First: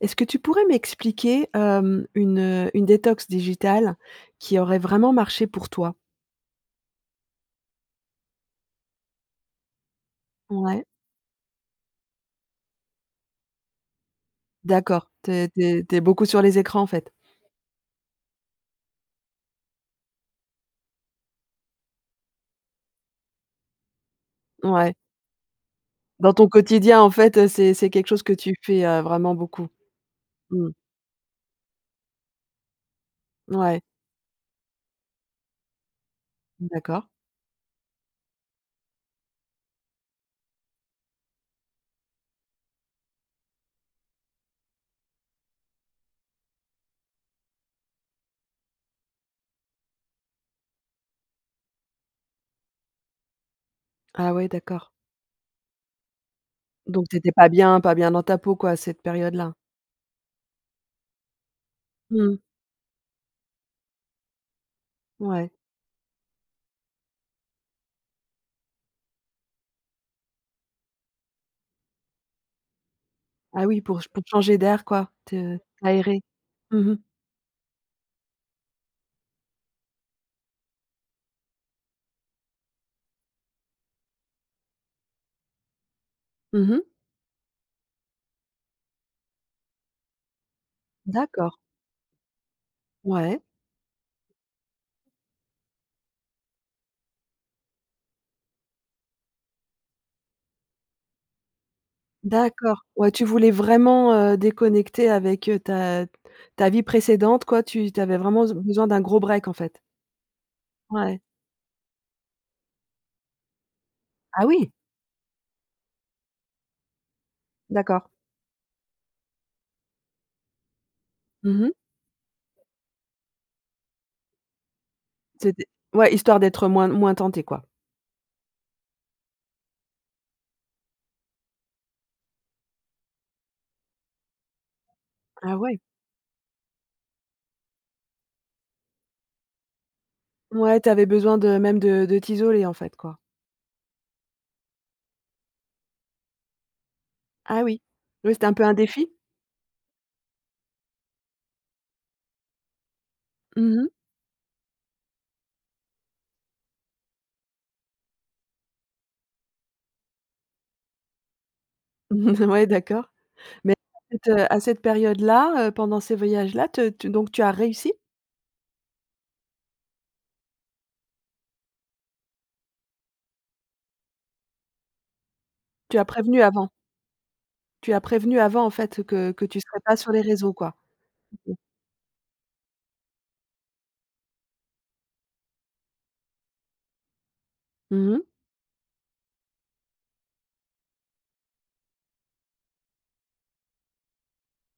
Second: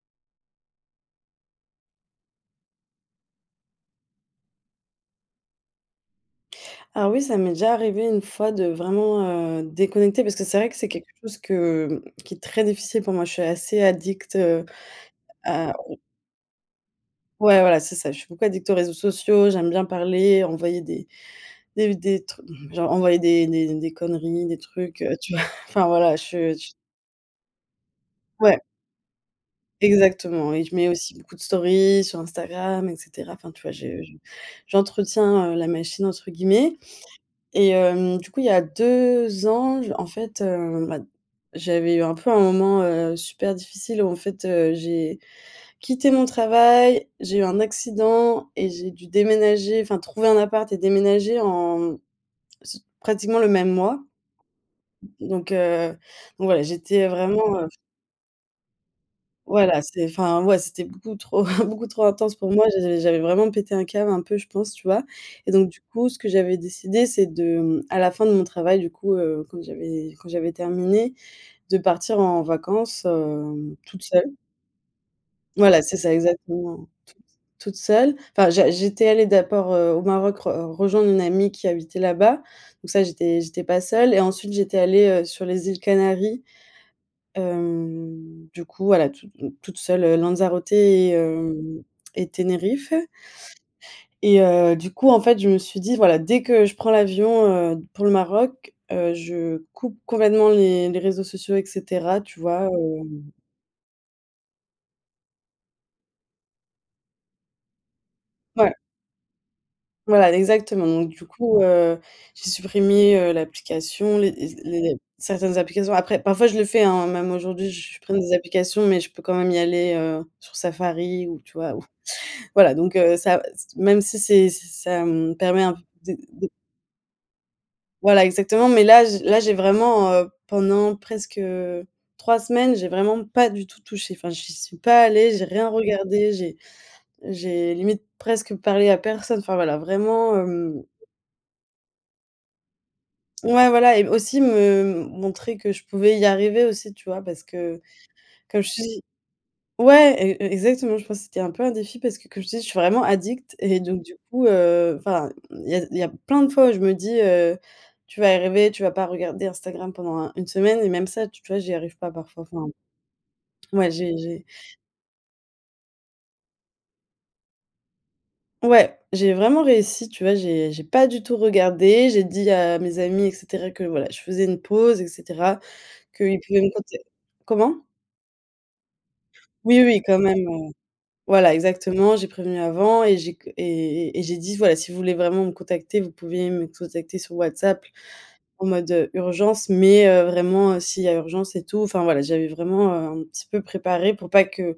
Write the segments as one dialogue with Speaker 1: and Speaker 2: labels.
Speaker 1: Est-ce que tu pourrais m'expliquer, hem, une heu, une détox digitale qui aurait vraiment marché pour toi?
Speaker 2: Alors oui, ça m'est déjà arrivé une fois de vraiment, heu, déconnecter parce que c'est vrai que
Speaker 1: Ouais.
Speaker 2: c'est quelque chose que mmh, qui est très difficile pour moi, je suis assez addict, heu,
Speaker 1: D'accord, tu es tu
Speaker 2: à
Speaker 1: es tu
Speaker 2: au
Speaker 1: es beaucoup sur les écrans en fait?
Speaker 2: Ouais, voilà c'est ça, je suis beaucoup addict aux réseaux sociaux, j'aime bien parler, envoyer des des v des trucs genre envoyer des des des conneries, des
Speaker 1: Mouais.
Speaker 2: trucs, heu, tu vois? Enfin voilà, je
Speaker 1: Dans ton
Speaker 2: ch
Speaker 1: quotidien en fait heu, c'est c'est quelque chose que tu
Speaker 2: Ouais.
Speaker 1: fais heu, vraiment beaucoup.
Speaker 2: Exactement. Et
Speaker 1: Mmh mh.
Speaker 2: je mets aussi beaucoup de stories sur Instagram, et cetera. Enfin tu vois,
Speaker 1: Mouais.
Speaker 2: je je j'entretiens heu, la machine, entre guillemets.
Speaker 1: D'accord.
Speaker 2: Et hem, du coup, il y a 2 ans, j en fait, heu, bah, j'avais eu un peu un moment, heu, super difficile où en fait, heu, j'ai quitté mon travail, j'ai eu un accident et j'ai dû déménager, enfin trouver un appart et déménager en mmh s pratiquement le même mois.
Speaker 1: Ah ouais, d'accord.
Speaker 2: Donc, heu, donc voilà, j'étais
Speaker 1: Donc
Speaker 2: heu,
Speaker 1: tu étais pas
Speaker 2: vraiment, heu
Speaker 1: bien pas bien dans ta peau, quoi, à cette période-là?
Speaker 2: Voilà, c'était enfin, ouais, c'était beaucoup trop beaucoup trop intense
Speaker 1: Mmh.
Speaker 2: pour moi. J'avais j'avais vraiment pété un câble un peu, je pense, tu vois. Et
Speaker 1: Ouais.
Speaker 2: donc du coup, ce que j'avais décidé, c'est de, mmh, à la fin de mon travail, du coup, heu, quand j'avais quand j'avais terminé, de partir en vacances,
Speaker 1: Ah
Speaker 2: hem,
Speaker 1: oui, pour
Speaker 2: toute
Speaker 1: ch pour te
Speaker 2: seule.
Speaker 1: changer d'air quoi, te
Speaker 2: Voilà, c'est ça
Speaker 1: t'aérer.
Speaker 2: exactement
Speaker 1: Mmh mh.
Speaker 2: toute toute seule. Enfin, j'a j'étais allée d'abord, heu, au Maroc re rejoindre une amie qui habitait là-bas. Donc ça, j'étais j'étais pas seule et ensuite j'étais allée, heu, sur les îles Canaries,
Speaker 1: Mmh mh.
Speaker 2: hem, du coup voilà toute m toute seule heu, Lanzarote et
Speaker 1: D'accord.
Speaker 2: hem et Tenerife.
Speaker 1: Ouais.
Speaker 2: Et heu, du coup, en fait, je me suis dit: «voilà, dès que je prends l'avion, heu, pour le Maroc, heu, je coupe complètement les les réseaux sociaux et cetera» tu vois
Speaker 1: D'accord, ouais,
Speaker 2: hem?
Speaker 1: tu voulais vraiment, heu, déconnecter avec, heu, ta ta vie précédente quoi tu tu avais vraiment be
Speaker 2: Ouais.
Speaker 1: besoin d'un gros break en fait?
Speaker 2: Voilà, exactement. Donc
Speaker 1: Ouais.
Speaker 2: du coup, heu, j'ai supprimé, heu, l'application, les
Speaker 1: Ah
Speaker 2: et z
Speaker 1: oui!
Speaker 2: les certaines applications, après parfois je le fais, hein, même aujourd'hui je
Speaker 1: D'accord.
Speaker 2: supprime des applications, mais je peux quand même y aller, heu, sur Safari ou tu
Speaker 1: Mmh
Speaker 2: vois
Speaker 1: mh.
Speaker 2: ou voilà donc, heu, ça c t même si c'est si ça me permet
Speaker 1: C'était
Speaker 2: un peu
Speaker 1: ouais
Speaker 2: de
Speaker 1: histoire
Speaker 2: de
Speaker 1: d'être moins moins tentée quoi?
Speaker 2: Voilà exactement, mais là j là j'ai vraiment heu, pendant presque, heu, 3 semaines, j'ai vraiment pas du tout touché, enfin j'y suis pas allée, j'ai
Speaker 1: Ah
Speaker 2: rien
Speaker 1: ouais.
Speaker 2: regardé, j'ai j'ai limite presque parlé à personne, enfin voilà vraiment,
Speaker 1: Ouais,
Speaker 2: hem.
Speaker 1: tu avais besoin de même de de t'isoler en fait quoi?
Speaker 2: Ouais, voilà et aussi me montrer que je pouvais y arriver aussi, tu vois? Parce
Speaker 1: Ah oui.
Speaker 2: que
Speaker 1: Oui c'était un
Speaker 2: comme
Speaker 1: peu
Speaker 2: je
Speaker 1: un
Speaker 2: te dis
Speaker 1: défi?
Speaker 2: ouais et heu, exactement je pense que c'était un peu un défi parce que comme je te dis je suis vraiment addict
Speaker 1: Mmh
Speaker 2: et
Speaker 1: mh.
Speaker 2: donc du coup, heu enfin il y a il y a plein de fois où je me dis: «heu, tu vas y arriver, tu vas pas regarder Instagram pendant un une semaine» et même ça tu vois j'y arrive pas parfois, enfin.
Speaker 1: Ouais, d'accord, mais
Speaker 2: Ouais,
Speaker 1: à
Speaker 2: j'ai
Speaker 1: cette
Speaker 2: j'ai
Speaker 1: heu à cette période-là, heu, pendant ces voyages-là, te tu donc tu as réussi?
Speaker 2: Ouais, j'ai vraiment réussi tu vois, j'ai j'ai pas du tout regardé, j'ai dit à mes amis et cetera que voilà je faisais une pause et cetera
Speaker 1: Tu as
Speaker 2: qu'ils
Speaker 1: prévenu
Speaker 2: pouvaient
Speaker 1: avant?
Speaker 2: me contac comment?
Speaker 1: Tu as prévenu avant en fait que que tu
Speaker 2: Oui,
Speaker 1: serais pas
Speaker 2: oui,
Speaker 1: sur
Speaker 2: quand
Speaker 1: les
Speaker 2: même,
Speaker 1: réseaux
Speaker 2: heu,
Speaker 1: quoi.
Speaker 2: voilà,
Speaker 1: OK.
Speaker 2: exactement j'ai prévenu avant et j'ai qu et et et j'ai dit: «voilà si vous voulez vraiment me contacter, vous pouvez me contacter sur WhatsApp
Speaker 1: Mmh mh.
Speaker 2: en mode heu, urgence, mais heu, vraiment s'il y a urgence et tout» enfin voilà j'avais vraiment, heu, un petit peu préparé pour pas que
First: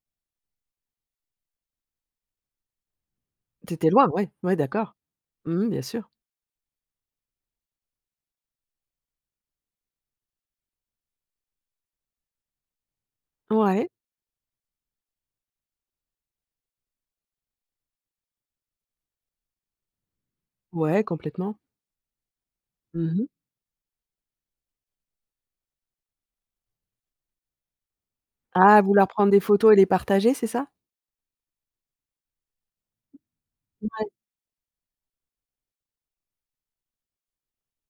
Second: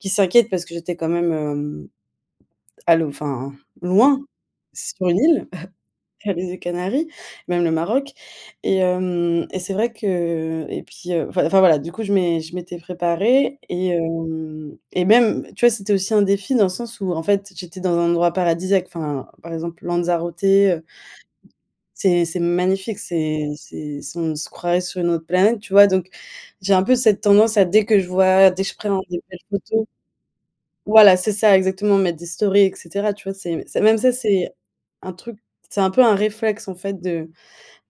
Speaker 2: qu'ils s'inquiètent parce que j'étais quand même hem, à l'au enfin
Speaker 1: Tu étais loin.
Speaker 2: loin,
Speaker 1: Ouais, ouais, d'accord.
Speaker 2: sur une île,
Speaker 1: Mmh mh, bien sûr.
Speaker 2: sur les îles Canaries, même le Maroc. Et hem et c'est vrai que et puis heu, enfin enfin voilà, du coup je m'é je m'étais préparée
Speaker 1: Ouais.
Speaker 2: et hem, et même, tu vois, c'était aussi un défi dans le sens où en fait, j'étais dans un endroit paradisiaque, enfin par exemple Lanzarote, heu
Speaker 1: Ouais, complètement.
Speaker 2: c'est c'est magnifique,
Speaker 1: Mmh mh.
Speaker 2: c'est c'est c'est on se croirait sur une autre planète, tu vois, donc j'ai un peu cette tendance à dès que je vois, dès que je
Speaker 1: Ah!
Speaker 2: pré
Speaker 1: Vouloir
Speaker 2: [unintelligible] des
Speaker 1: prendre des
Speaker 2: belles
Speaker 1: photos et les
Speaker 2: photos
Speaker 1: partager c'est ça?
Speaker 2: voilà c'est ça exactement mettre des stories et cetera, tu vois c'est c'est même
Speaker 1: Mouais.
Speaker 2: ça, c'est un truc, c'est un peu un réflexe en fait de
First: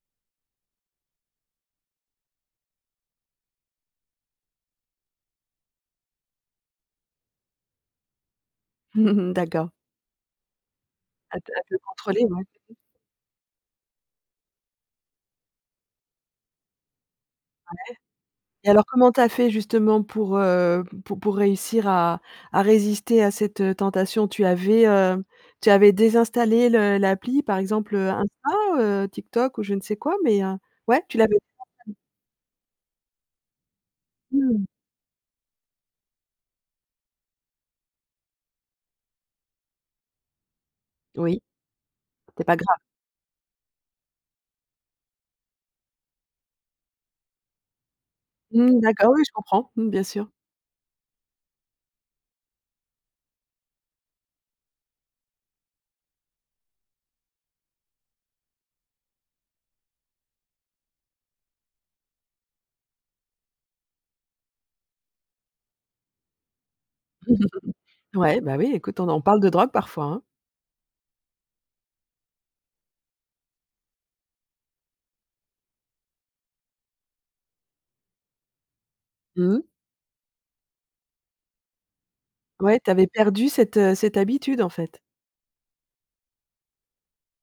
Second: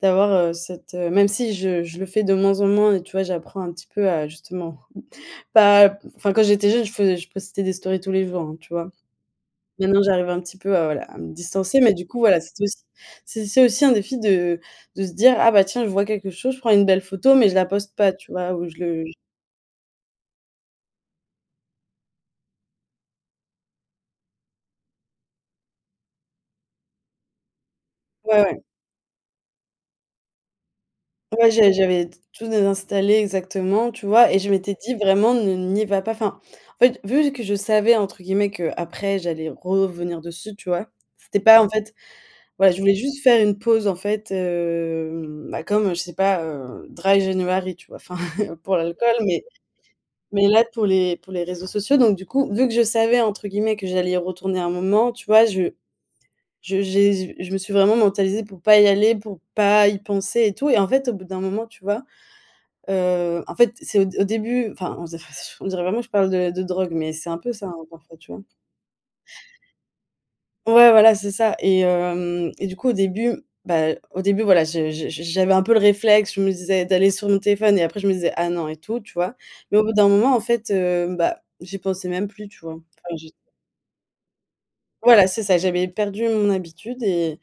Speaker 2: d'avoir, heu, cette, heu même si je je le fais de moins en moins et tu vois j'apprends un petit peu à justement pas enfin quand j'étais jeune je faisais je postais des stories tous les jours, hein, tu vois?
Speaker 1: D'accord.
Speaker 2: Maintenant j'arrive un petit peu à, voilà, à me
Speaker 1: À te à te
Speaker 2: distancer, mais du coup,
Speaker 1: contrôler,
Speaker 2: voilà
Speaker 1: ouais.
Speaker 2: c'était
Speaker 1: [unintelligible]
Speaker 2: aussi c'est c'est aussi un défi de de se dire: «Ah, bah tiens je vois quelque chose, je prends une belle photo mais je la
Speaker 1: Ouais.
Speaker 2: poste pas» tu vois, ou
Speaker 1: Et
Speaker 2: je
Speaker 1: alors
Speaker 2: le
Speaker 1: comment
Speaker 2: j
Speaker 1: tu as fait justement pour, heu, pour pour réussir à à résister à cette heu, tentation? Tu avais, heu tu avais désinstallé le l'appli? Par exemple, heu, Insta,
Speaker 2: Ouais.
Speaker 1: heu, TikTok ou je ne sais quoi mais heu ouais, tu l'avais
Speaker 2: Ouais,
Speaker 1: désinstallée?
Speaker 2: j'ai j'avais tout désinstallé exactement, tu vois, et je
Speaker 1: Mmh.
Speaker 2: m'étais dit vraiment, ne n'y va pas. Enfin, en fait, vu que je savais entre guillemets qu'après j'allais revenir dessus, tu vois, c'était
Speaker 1: Oui,
Speaker 2: pas en fait
Speaker 1: c'était pas
Speaker 2: voilà,
Speaker 1: grave.
Speaker 2: je voulais juste faire une pause en fait, hem, bah comme je sais pas, heu, dry january, tu vois, enfin pour
Speaker 1: Mmh, d'accord
Speaker 2: l'alcool,
Speaker 1: oui, oui je
Speaker 2: mais
Speaker 1: comprends, bien sûr.
Speaker 2: mais là pour les pour les réseaux sociaux, donc du coup, vu que je savais entre guillemets que j'allais y retourner à un moment, tu vois, je je j'ai j je me suis vraiment mentalisée pour pas y aller, pour pas y penser et tout. Et en fait, au bout d'un moment, tu vois, heu en fait, c'est au d au début, enfin on [unintelligible] on dirait vraiment je parle de de drogue, mais c'est un peu ça, hein, parfois, tu
Speaker 1: Ouais,
Speaker 2: vois?
Speaker 1: ben oui, écoute on en parle de drogue parfois, hein.
Speaker 2: Ouais voilà c'est ça et hem, et du coup au début bah, au début voilà je je j j'avais un peu le réflexe, je me disais d'aller sur mon téléphone et après je me disais: «Ah non, et tout», tu vois?
Speaker 1: Mmh.
Speaker 2: Mais au bout d'un moment en fait, heu, bah, j'y pensais même plus, tu vois?
Speaker 1: Ouais, tu avais
Speaker 2: Enfin j'y. [unintelligible]
Speaker 1: perdu cette heu, cette habitude en fait?
Speaker 2: Voilà c'est ça, j'avais perdu mon habitude et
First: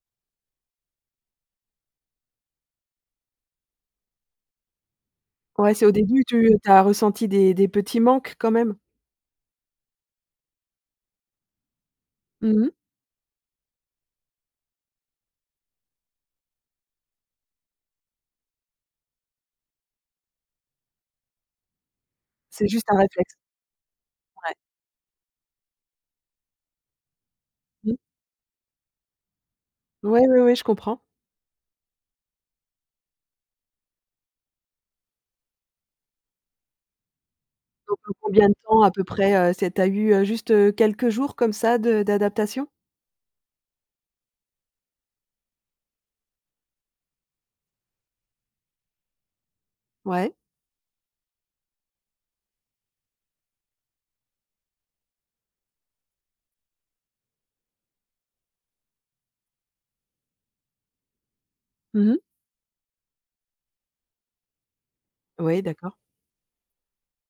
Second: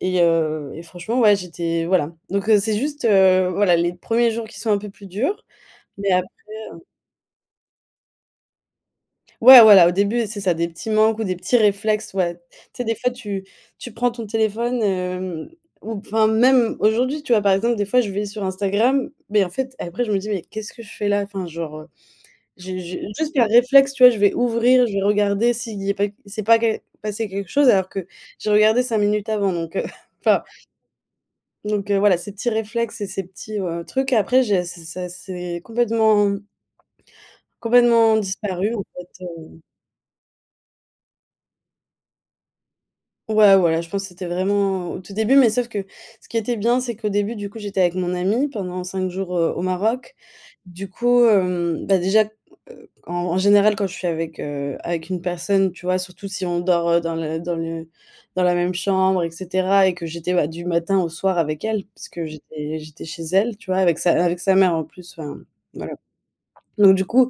Speaker 2: et heu, et franchement, ouais, j'étais voilà. Donc heu, c'est juste, heu, voilà, les 1ers jours qui sont un peu plus durs,
Speaker 1: Ouais, c'est au
Speaker 2: mais
Speaker 1: début
Speaker 2: après,
Speaker 1: tu tu
Speaker 2: heu.
Speaker 1: as ressenti des des petits manques quand même?
Speaker 2: Ouais, voilà, au début, c'est ça, des petits manques ou des petits réflexes, ouais. Tu
Speaker 1: Mmh mh.
Speaker 2: sais, des fois, tu tu prends ton téléphone, hem, ou p enfin même aujourd'hui tu vois, par exemple des fois je vais sur Instagram, beh en fait après je me dis: «mais qu'est-ce que je fais là» enfin genre, heu,
Speaker 1: C'est
Speaker 2: j'ai
Speaker 1: juste un
Speaker 2: j'ai,
Speaker 1: réflexe.
Speaker 2: juste par réflexe, tu vois, je vais
Speaker 1: Ouais.
Speaker 2: ouvrir, je vais regarder si il y a pas s'est pas que passé quelque chose alors
Speaker 1: Mmh.
Speaker 2: que j'ai regardé 5 minutes avant donc, heu,
Speaker 1: Ouais, ouais,
Speaker 2: enfin.
Speaker 1: ouais, je comprends.
Speaker 2: Donc, heu, voilà ces petits réflexes et ces petits, heu, trucs après j'ai c'est c'est ça s'est complètement
Speaker 1: Au bout de
Speaker 2: complètement
Speaker 1: combien de
Speaker 2: disparus,
Speaker 1: temps
Speaker 2: en
Speaker 1: à peu
Speaker 2: fait,
Speaker 1: près, heu
Speaker 2: heu.
Speaker 1: c'est tu as eu heu, juste, heu, quelques jours comme ça de d'adaptation?
Speaker 2: Ouais voilà, je pense que c'était vraiment au tout début, mais sauf que ce qui était bien, c'est qu'au début du coup, j'étais avec mon amie pendant 5 jours, heu, au Maroc.
Speaker 1: Ouais.
Speaker 2: Du coup hem bah déjà, heu, en en général quand je suis avec, heu avec une personne, tu vois surtout si on dort, heu, dans le dans le dans la même chambre et cetera, et que j'étais, bah, du matin au soir avec elle
Speaker 1: Mmh mh.
Speaker 2: puisque, j'étais j'étais chez elle tu vois? Avec sa avec sa mère en plus enfin
Speaker 1: Oui
Speaker 2: voilà.
Speaker 1: d'accord.
Speaker 2: Donc du coup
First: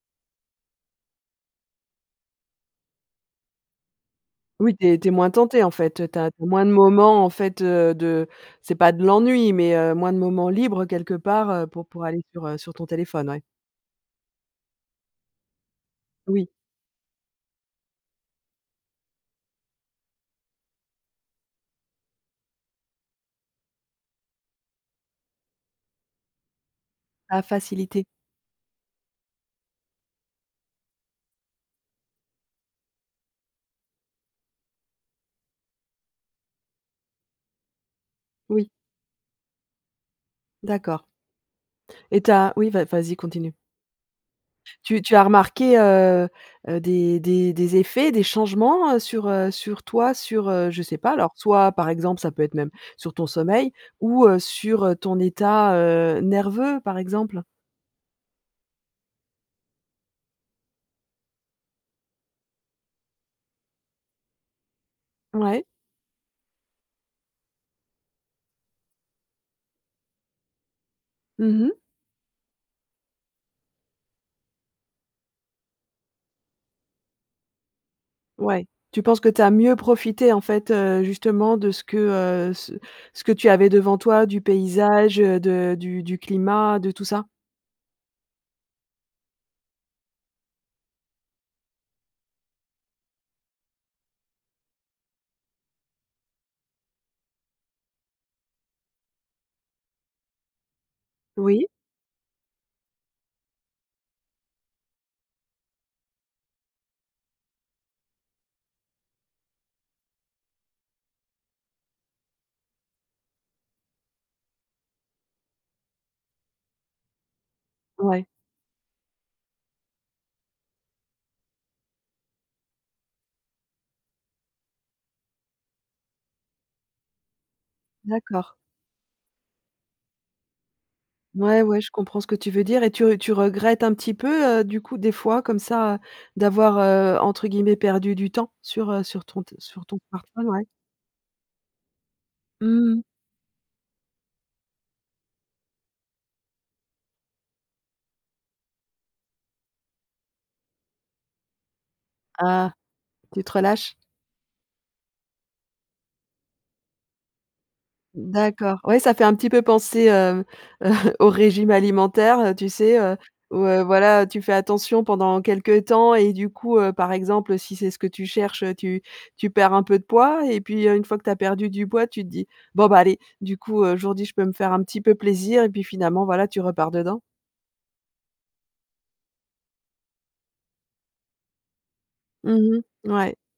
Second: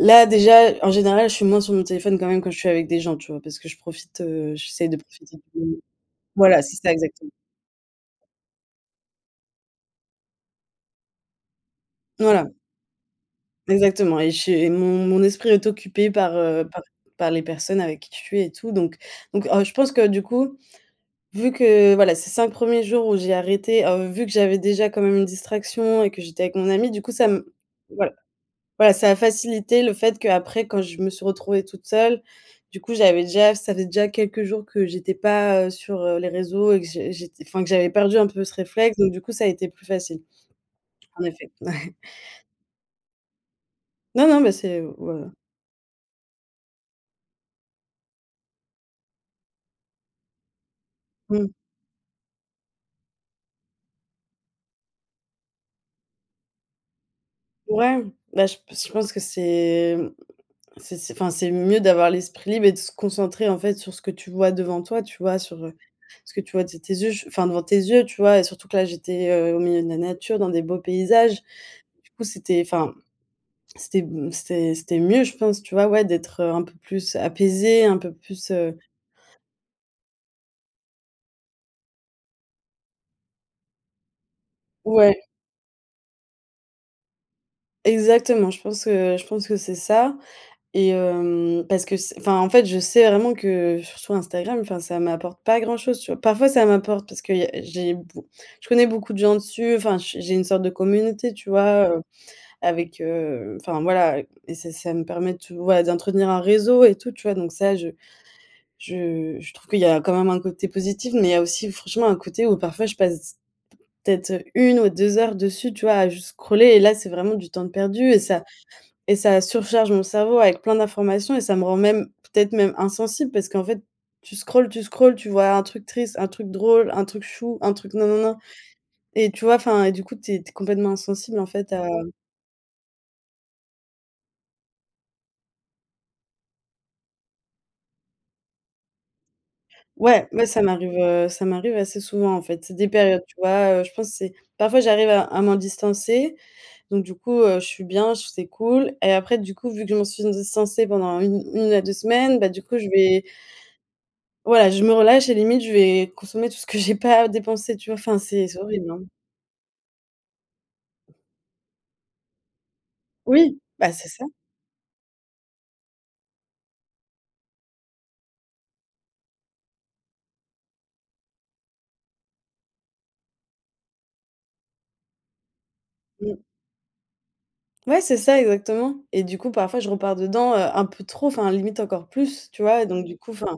Speaker 2: là déjà, en général je suis moins sur mon téléphone quand même, quand je suis avec des gens, tu vois? Parce que je profite, heu,
Speaker 1: Oui tu
Speaker 2: j'essaie de
Speaker 1: es tu es moins
Speaker 2: profiter
Speaker 1: tentée en
Speaker 2: plus
Speaker 1: fait, heu, tu as tu as
Speaker 2: Voilà
Speaker 1: moins de
Speaker 2: c'est ça
Speaker 1: moments en
Speaker 2: exactement.
Speaker 1: fait heu de c'est pas de l'ennui, mais, heu, moins de moments libres, heu, quelque part, heu, pour pour aller sur,
Speaker 2: Voilà.
Speaker 1: heu, sur ton téléphone. Ouais.
Speaker 2: Exactement. Et chez mon mon esprit est occupé par,
Speaker 1: Oui.
Speaker 2: heu, par par les personnes avec qui je suis et tout. Donc donc, heu, je pense que du coup, vu que, heu, voilà ces 5 1ers jours où j'ai arrêté, heu, vu que j'avais déjà quand même une distraction et que j'étais avec mon amie, du coup ça
Speaker 1: A
Speaker 2: me
Speaker 1: facilité.
Speaker 2: voilà voilà, ça a facilité le fait qu'après quand je me suis retrouvée toute seule, du coup j'avais déjà ça faisait déjà quelques jours que j'étais pas, heu, sur, heu, les réseaux et que j'ai j'ét enfin que j'avais perdu un peu ce
Speaker 1: Oui.
Speaker 2: réflexe, donc du coup ça a été plus facile.
Speaker 1: D'accord.
Speaker 2: En effet
Speaker 1: Et tu as oui, vas vas-y continue.
Speaker 2: Non, non, mais c'est
Speaker 1: Tu tu as
Speaker 2: voilà.
Speaker 1: remarqué, heu, heu, des des des effets, des changements, heu, sur, heu, sur toi sur, heu, je sais pas. Alors,
Speaker 2: Mmh.
Speaker 1: soit, par exemple ça peut être même sur ton sommeil ou, heu, sur, heu, ton état, heu, nerveux, par exemple?
Speaker 2: Ouais, bah, je s je pense que c'est, heu, c'est c'est enfin, c'est mieux d'avoir l'esprit libre et de se concentrer, en fait, sur ce que tu vois devant toi, tu vois, sur,
Speaker 1: Ouais.
Speaker 2: heu, ce que tu vois de tes yeux, je enfin, devant tes yeux, tu vois? Et surtout que là, j'étais, heu, au milieu de la nature, dans des beaux paysages.
Speaker 1: Mmh mh.
Speaker 2: Du coup, c'était enfin, c'était m c'était c'était mieux je pense, tu vois, ouais, d'être un peu plus apaisée, un peu plus,
Speaker 1: Ouais,
Speaker 2: heu
Speaker 1: tu penses que tu as mieux profité, en fait, heu, justement, de ce que, heu, ce ce que tu avais devant toi, du paysage,
Speaker 2: Ouais.
Speaker 1: heu, de du du climat, de tout ça?
Speaker 2: Exactement, je pense que, heu, je pense que c'est ça et hem parce que s enfin, en fait, je sais vraiment que, heu, surtout Instagram, enfin ça m'apporte pas grand-chose, tu vois? Parfois, ça m'apporte parce que il y a j'ai b je connais beaucoup de gens dessus. Enfin j j'ai une sorte de communauté, tu
Speaker 1: Oui.
Speaker 2: vois? Heu, avec heu enfin, voilà. Et et ça ça, me permet de, voilà, d'entretenir un réseau et tout, tu vois? Donc ça, je je, heu, je trouve qu'il y a quand même un côté positif. Mais il y a aussi franchement un côté où parfois je passe peut-être 1 ou 2 heures dessus, tu vois, à juste scroller. Et là, c'est vraiment du temps de perdu et
Speaker 1: Ouais.
Speaker 2: ça et ça surcharge mon cerveau avec plein d'informations et ça me rend même, peut-être, même, insensible parce qu'en fait, tu scrolls, tu scrolls, tu vois un truc triste, un truc drôle, un truc chou, un truc gnin, gnin, gnin.
Speaker 1: D'accord.
Speaker 2: Et tu vois, enfin et du coup tu es tu es complètement insensible en
Speaker 1: Ouais,
Speaker 2: fait
Speaker 1: ouais,
Speaker 2: à
Speaker 1: je comprends ce que tu veux dire et tu r tu regrettes un petit peu, heu, du coup, des fois, comme ça, heu, d'avoir, heu, entre guillemets «perdu du temps» sur, heu, sur ton te sur ton
Speaker 2: Ouais,
Speaker 1: smartphone,
Speaker 2: mais ça
Speaker 1: ouais?
Speaker 2: m'arrive, heu, ça m'arrive assez souvent, en fait. C'est des
Speaker 1: Mmh mh.
Speaker 2: périodes, tu vois, heu, je pense c'est parfois, j'arrive à à m'en distancer, donc du coup, heu, je suis bien, c'est cool. Et après, du coup, vu que je m'en suis distancée pendant un une à 2 semaines, bah, du
Speaker 1: Ah!
Speaker 2: coup, je vais
Speaker 1: Tu te relâches.
Speaker 2: voilà, je me relâche et limite, je vais consommer tout ce que j'ai pas dépensé, tu vois? Enfin, c'est c'est
Speaker 1: D'accord,
Speaker 2: horrible,
Speaker 1: ouais,
Speaker 2: hein.
Speaker 1: ça fait un petit peu penser, heu heu, au régime alimentaire, heu, tu sais? Heu,
Speaker 2: Oui!
Speaker 1: ouais,
Speaker 2: Bah c'est ça.
Speaker 1: voilà. Tu fais attention pendant quelque temps et du coup, heu, par exemple, si c'est ce que tu cherches, heu, tu tu perds un peu de poids et puis, une fois que tu as perdu du poids, tu te dis: «Bon, bah, allez, du coup, heu, aujourd'hui, je peux me faire un petit peu plaisir» et puis finalement,
Speaker 2: Mmh.
Speaker 1: voilà, tu repars dedans.
Speaker 2: Ouais, c'est ça, exactement. Et du coup, parfois, je repars dedans, heu, un peu trop, enfin, limite encore plus, tu
Speaker 1: Mmh
Speaker 2: vois? Et donc,
Speaker 1: mh,
Speaker 2: du coup,
Speaker 1: ouais.
Speaker 2: enfin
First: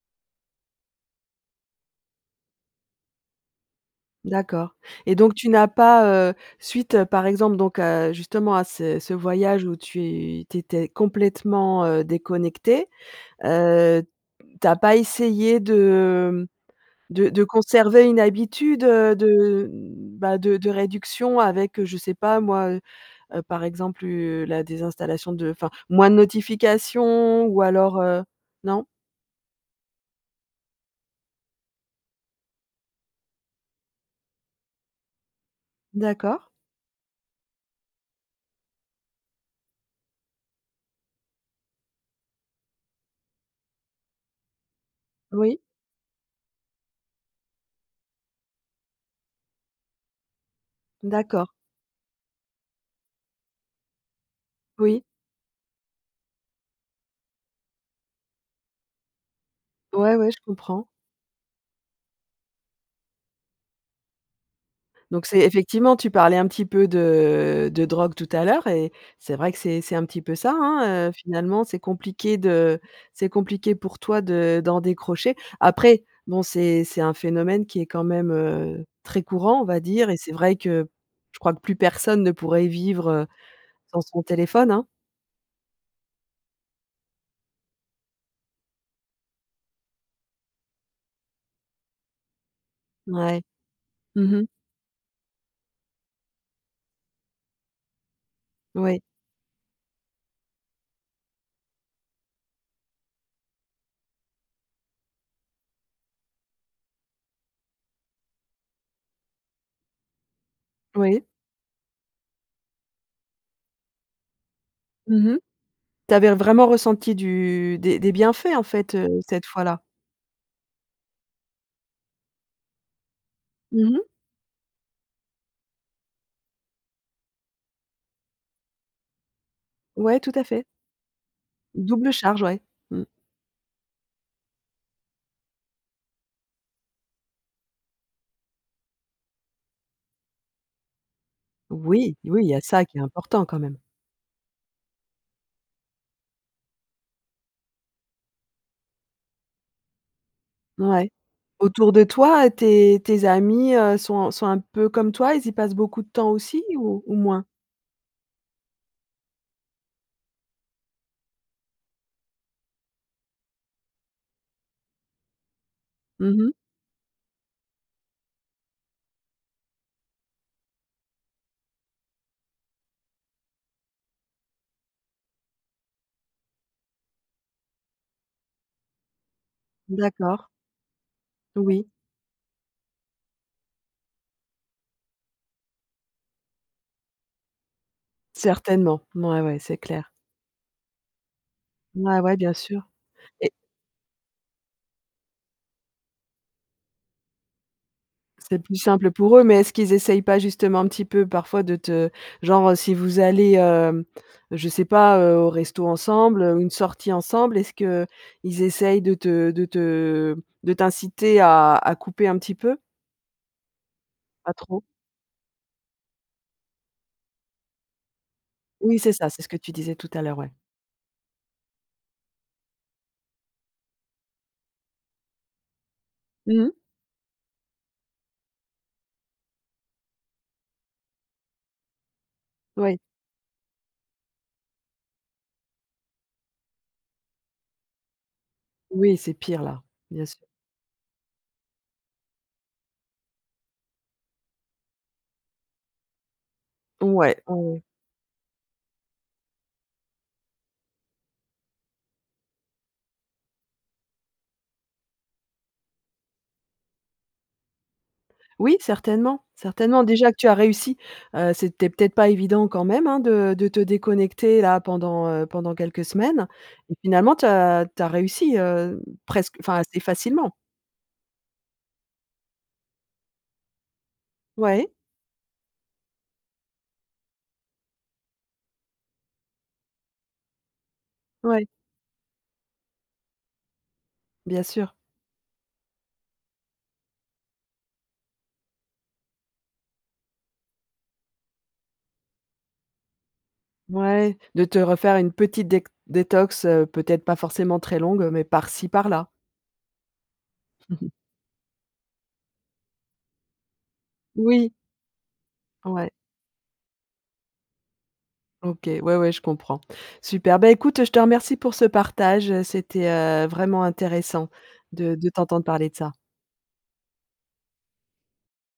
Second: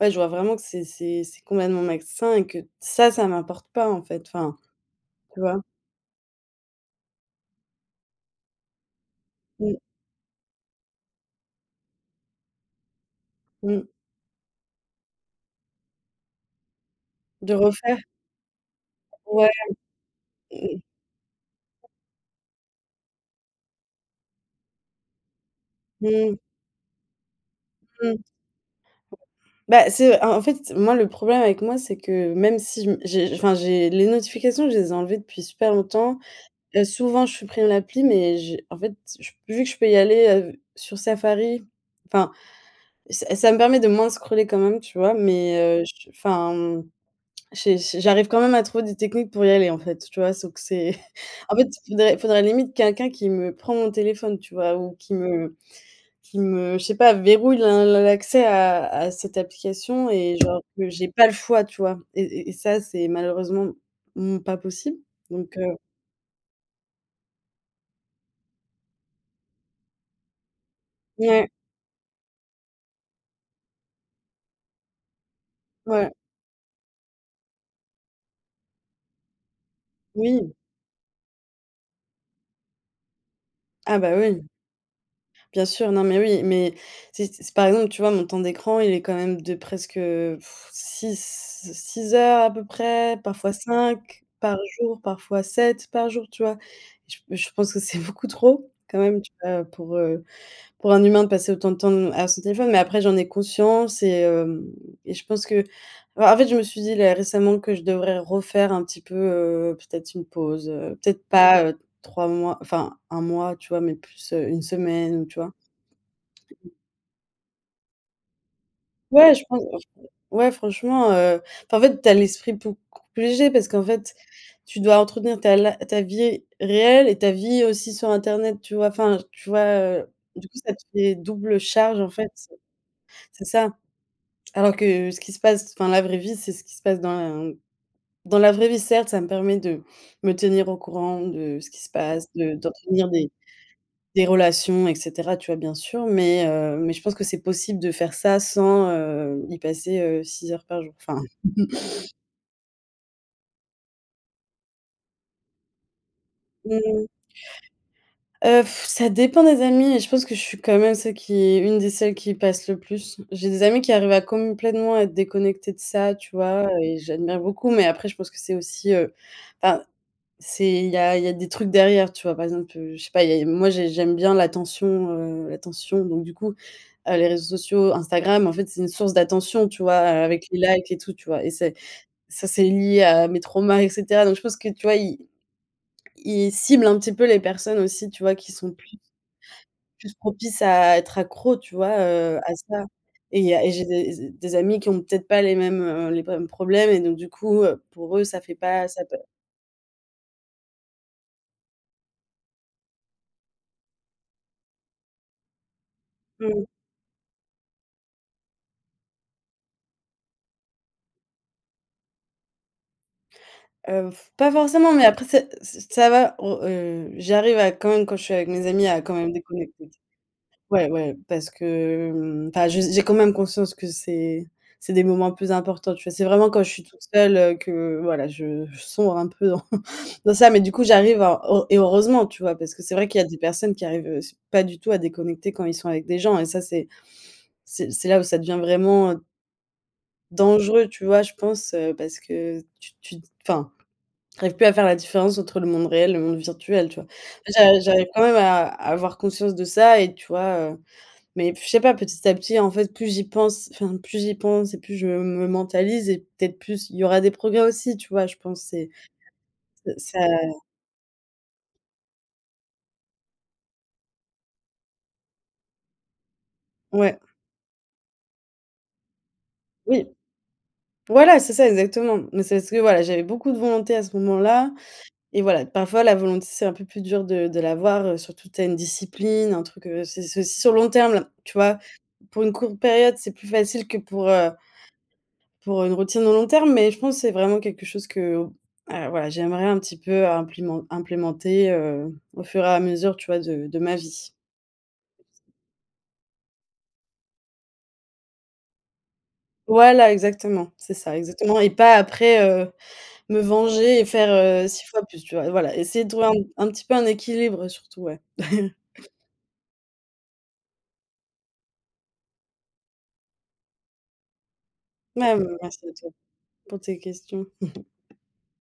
Speaker 2: ouais, je vois vraiment que c'est c'est c'est complètement malsain et que ça, ça m'importe pas, en fait. Enfin
Speaker 1: D'accord, et donc,
Speaker 2: tu
Speaker 1: tu
Speaker 2: vois?
Speaker 1: n'as pas, heu, suite, par exemple, donc, heu, justement à ce ce voyage où
Speaker 2: Mmh.
Speaker 1: tu tu étais complètement, heu, déconnectée,
Speaker 2: Mmh.
Speaker 1: heu, tu as pas essayé de de de
Speaker 2: De refaire?
Speaker 1: conserver une habitude
Speaker 2: Ouais.
Speaker 1: de, bah, de de
Speaker 2: Mmh mh.
Speaker 1: réduction avec, je sais pas moi, heu heu, par exemple, heu, la désinstallation de enfin, moins de
Speaker 2: Mmh.
Speaker 1: notifications ou alors,
Speaker 2: Mmh.
Speaker 1: heu, non?
Speaker 2: Bah, c'est, en en fait, moi, le problème avec moi, c'est que même si je me j'ai, enfin, j'ai les notifications, je les ai enlevées depuis super longtemps.
Speaker 1: D'accord.
Speaker 2: Heu, souvent, je supprime l'appli, mais j'ai, en fait, j vu que je peux y aller, heu, sur Safari enfin, ça ça me permet de moins scroller quand même, tu vois?
Speaker 1: Oui.
Speaker 2: Mais, heu, je, enfin, j'ai j'ai j'arrive quand même à trouver des techniques pour y aller, en fait, tu vois? Sauf que c'est
Speaker 1: D'accord.
Speaker 2: en fait, il faudrait il faudrait, limite, quelqu'un qui me prend mon téléphone, tu vois, ou
Speaker 1: Oui.
Speaker 2: qui me qui me, je sais pas, verrouille la la l'accès à à cette application,
Speaker 1: Ouais, ouais,
Speaker 2: et
Speaker 1: je
Speaker 2: genre
Speaker 1: comprends.
Speaker 2: que j'ai pas le choix, tu vois? Et et et ça, c'est malheureusement, mmh, pas possible,
Speaker 1: Donc, c'est
Speaker 2: donc, heu
Speaker 1: effectivement tu parlais un petit peu de de drogue tout à l'heure et c'est vrai que c'est c'est un petit peu ça, hein. Heu,
Speaker 2: Mouais.
Speaker 1: finalement, c'est compliqué de c'est compliqué pour toi de d'en décrocher. Après,
Speaker 2: Ouais.
Speaker 1: bon, c'est c'est un phénomène qui est quand même, heu, très courant, on va dire, et c'est
Speaker 2: Oui.
Speaker 1: vrai que je crois que plus personne ne pourrait y vivre, heu,
Speaker 2: Ah
Speaker 1: sans
Speaker 2: bah,
Speaker 1: son
Speaker 2: oui!
Speaker 1: téléphone, hein.
Speaker 2: Bien sûr, non mais oui. Mais si s par exemple, tu vois, mon temps d'écran, il est quand même de presque, heu, 6 6 heures à peu près,
Speaker 1: Ouais,
Speaker 2: parfois 5
Speaker 1: mmh mh.
Speaker 2: par jour, parfois 7 par jour, tu vois? Je je pense que c'est beaucoup trop, quand
Speaker 1: Oui.
Speaker 2: même, tu vois, heu, pour, heu, pour un humain de passer autant de temps à son téléphone. Mais après, j'en ai conscience et heu, et je pense que bah, en fait, je me suis dit, là, récemment, que je devrais refaire un petit peu, heu, peut-être une pause, heu.
Speaker 1: Oui.
Speaker 2: Peut-être pas 3 mois, enfin 1 mois tu vois, mais plus, heu, 1 semaine,
Speaker 1: Mmh mh.
Speaker 2: tu vois?
Speaker 1: Tu avais vraiment ressenti du des des bienfaits, en fait, heu,
Speaker 2: Ouais, je
Speaker 1: cette
Speaker 2: pense,
Speaker 1: fois-là?
Speaker 2: enfin. Ouais, franchement, heu, enfin, en fait, tu as l'esprit beaucoup plus léger parce qu'en
Speaker 1: Mmh mh.
Speaker 2: fait, tu dois entretenir ta li ta vie réelle et ta vie aussi sur internet, tu vois? Enfin, tu vois, heu,
Speaker 1: Ouais, tout à
Speaker 2: du coup,
Speaker 1: fait.
Speaker 2: ça te fait double charge, en
Speaker 1: Double
Speaker 2: fait.
Speaker 1: charge,
Speaker 2: C'est
Speaker 1: ouais. Mmh.
Speaker 2: c'est ça. Alors que, ce qui se passe enfin, la vraie vie, c'est ce qui se passe dans la dans la vraie vie, certes. Ça me permet de me tenir au courant de ce qui se
Speaker 1: Oui,
Speaker 2: passe,
Speaker 1: oui, il y
Speaker 2: de
Speaker 1: a ça qui est
Speaker 2: d'entretenir des
Speaker 1: important, quand même.
Speaker 2: des relations, et cetera, tu vois, bien sûr. Mais, heu, mais je pense que c'est possible de faire ça sans, heu, y passer, heu, six heures par jour.
Speaker 1: Ouais.
Speaker 2: Enfin
Speaker 1: Autour de toi, tes tes amis, heu, sont sont un peu comme toi? Ils y passent beaucoup de temps aussi ou
Speaker 2: Mmh.
Speaker 1: ou moins?
Speaker 2: Heu, ça dépend des amis et je pense que je suis quand même celle qui est, une des celles qui passent le plus. J'ai des amis qui arrivent à complétement à être déconnectés de ça, tu
Speaker 1: Mmh mh.
Speaker 2: vois, et j'admire beaucoup. Mais après, je pense que c'est aussi, heu enfin, c'est, il y a il y a des trucs derrière, tu vois. Par exemple, heu, je sais pas, moi j'ai j'aime bien l'attention, heu, l'attention. Donc, du coup, heu, les réseaux sociaux, Instagram, en fait, c'est une source d'attention, tu vois,
Speaker 1: D'accord.
Speaker 2: avec les likes et tout, tu vois? Et c'est
Speaker 1: Oui.
Speaker 2: ça, c'est lié à mes traumas, et cetera. Donc, je pense que, tu vois ils ils ciblent un petit peu les personnes aussi, tu vois, qui sont plus
Speaker 1: Certainement, mouais, ouais, c'est clair.
Speaker 2: plus propices à être accro, tu vois,
Speaker 1: Ouais ouais,
Speaker 2: heu,
Speaker 1: bien
Speaker 2: à
Speaker 1: sûr.
Speaker 2: ça. Et il
Speaker 1: Et
Speaker 2: y a et j'ai des des amis qui ont peut-être pas les mêmes, heu, les mêmes problèmes, et donc, du coup, heu, pour eux, ça fait
Speaker 1: C'est plus
Speaker 2: pas ça a
Speaker 1: simple
Speaker 2: pas
Speaker 1: pour eux. Mais est-ce qu'ils essayent pas, justement, un petit peu parfois de te genre, heu, si vous allez, heu, je sais pas, heu, au resto ensemble ou
Speaker 2: Mmh.
Speaker 1: une sortie ensemble, est-ce qu'ils essayent de te de te, de t'inciter à à couper un petit peu?
Speaker 2: Heu, pas
Speaker 1: Pas trop.
Speaker 2: forcément. Mais après, c'est ç ça va. On, heu, j'arrive à quand même, quand je suis avec mes amis,
Speaker 1: Oui
Speaker 2: à
Speaker 1: c'est
Speaker 2: quand
Speaker 1: ça,
Speaker 2: même
Speaker 1: c'est ce que tu
Speaker 2: déconnecter.
Speaker 1: disais tout à l'heure, ouais.
Speaker 2: Ouai, ouais, parce que, enfin, j'ai j'ai quand même conscience que c'est c'est des moments plus importants. Tu vois, c'est vraiment quand je
Speaker 1: Mmh.
Speaker 2: suis toute seule, heu, que voilà, je je sombre un peu dans ça. Mais du coup, j'arrive à et heureusement, tu vois, parce que c'est
Speaker 1: Oui.
Speaker 2: vrai qu'il y a des personnes qui arrivent, heu, s pas du tout à déconnecter quand ils sont avec des gens, et ça, c'est c'est c'est là où ça devient vraiment,
Speaker 1: Oui,
Speaker 2: heu
Speaker 1: c'est pire, là, bien sûr.
Speaker 2: dangereux, tu vois, je pense, heu, parce que tu tu enfin, tu arrives plus à faire la différence entre le monde réel, le monde virtuel, tu vois?
Speaker 1: Ouais, ouais,
Speaker 2: J'a
Speaker 1: ouais.
Speaker 2: j'arrive quand même à avoir conscience de ça, et tu vois, heu. Mais je sais pas, petit à petit, en fait, plus j'y pense enfin, plus j'y pense et plus je me mentalise, et peut-être plus il y aura des progrès aussi, tu vois, je pense.
Speaker 1: Oui,
Speaker 2: C'est
Speaker 1: certainement,
Speaker 2: c'est
Speaker 1: certainement.
Speaker 2: ça
Speaker 1: Déjà que tu as réussi, heu, c'était peut-être pas évident quand même, hein, de de te déconnecter, là, pendant, heu, pendant quelques semaines. Mais
Speaker 2: Ouais.
Speaker 1: finalement, tu as tu as réussi, heu, presque enfin, assez
Speaker 2: Oui.
Speaker 1: facilement.
Speaker 2: Voilà, c'est ça, exactement. Mais c'est ce que, voilà, j'avais beaucoup de volonté à ce moment-là.
Speaker 1: Ouais
Speaker 2: Et voilà, parfois, la volonté, c'est un peu plus dur de de l'avoir, heu. Surtout, tu as une discipline, un truc, heu c c'est aussi sur le long terme, tu
Speaker 1: Ouais.
Speaker 2: vois? Pour une courte période, c'est plus facile que pour, heu
Speaker 1: Bien sûr.
Speaker 2: pour une routine au long terme. Mais je pense c'est vraiment quelque chose qu'au ah voilà, j'aimerais un petit peu implimen implémenter, heu, au fur et à mesure, tu vois, de de ma vie.
Speaker 1: Ouais, de te refaire une petite dét détox, heu, peut-être pas forcément très longue, mais par-ci, par-là.
Speaker 2: Voilà, exactement, c'est
Speaker 1: Mmh mh.
Speaker 2: ça, exactement. Et pas, après, heu, me venger et faire, heu,
Speaker 1: Oui.
Speaker 2: 6 fois plus, tu vois. Voilà, essayer de
Speaker 1: Ouais.
Speaker 2: trouver un un petit peu un équilibre, surtout, ouais.
Speaker 1: OK. Ouais, ouais, je comprends. Super, bah, écoute, heu, je te remercie pour ce partage, heu, c'était, heu, vraiment intéressant de de
Speaker 2: Bah,
Speaker 1: t'entendre
Speaker 2: merci
Speaker 1: parler
Speaker 2: à
Speaker 1: de
Speaker 2: toi
Speaker 1: ça.
Speaker 2: pour tes questions.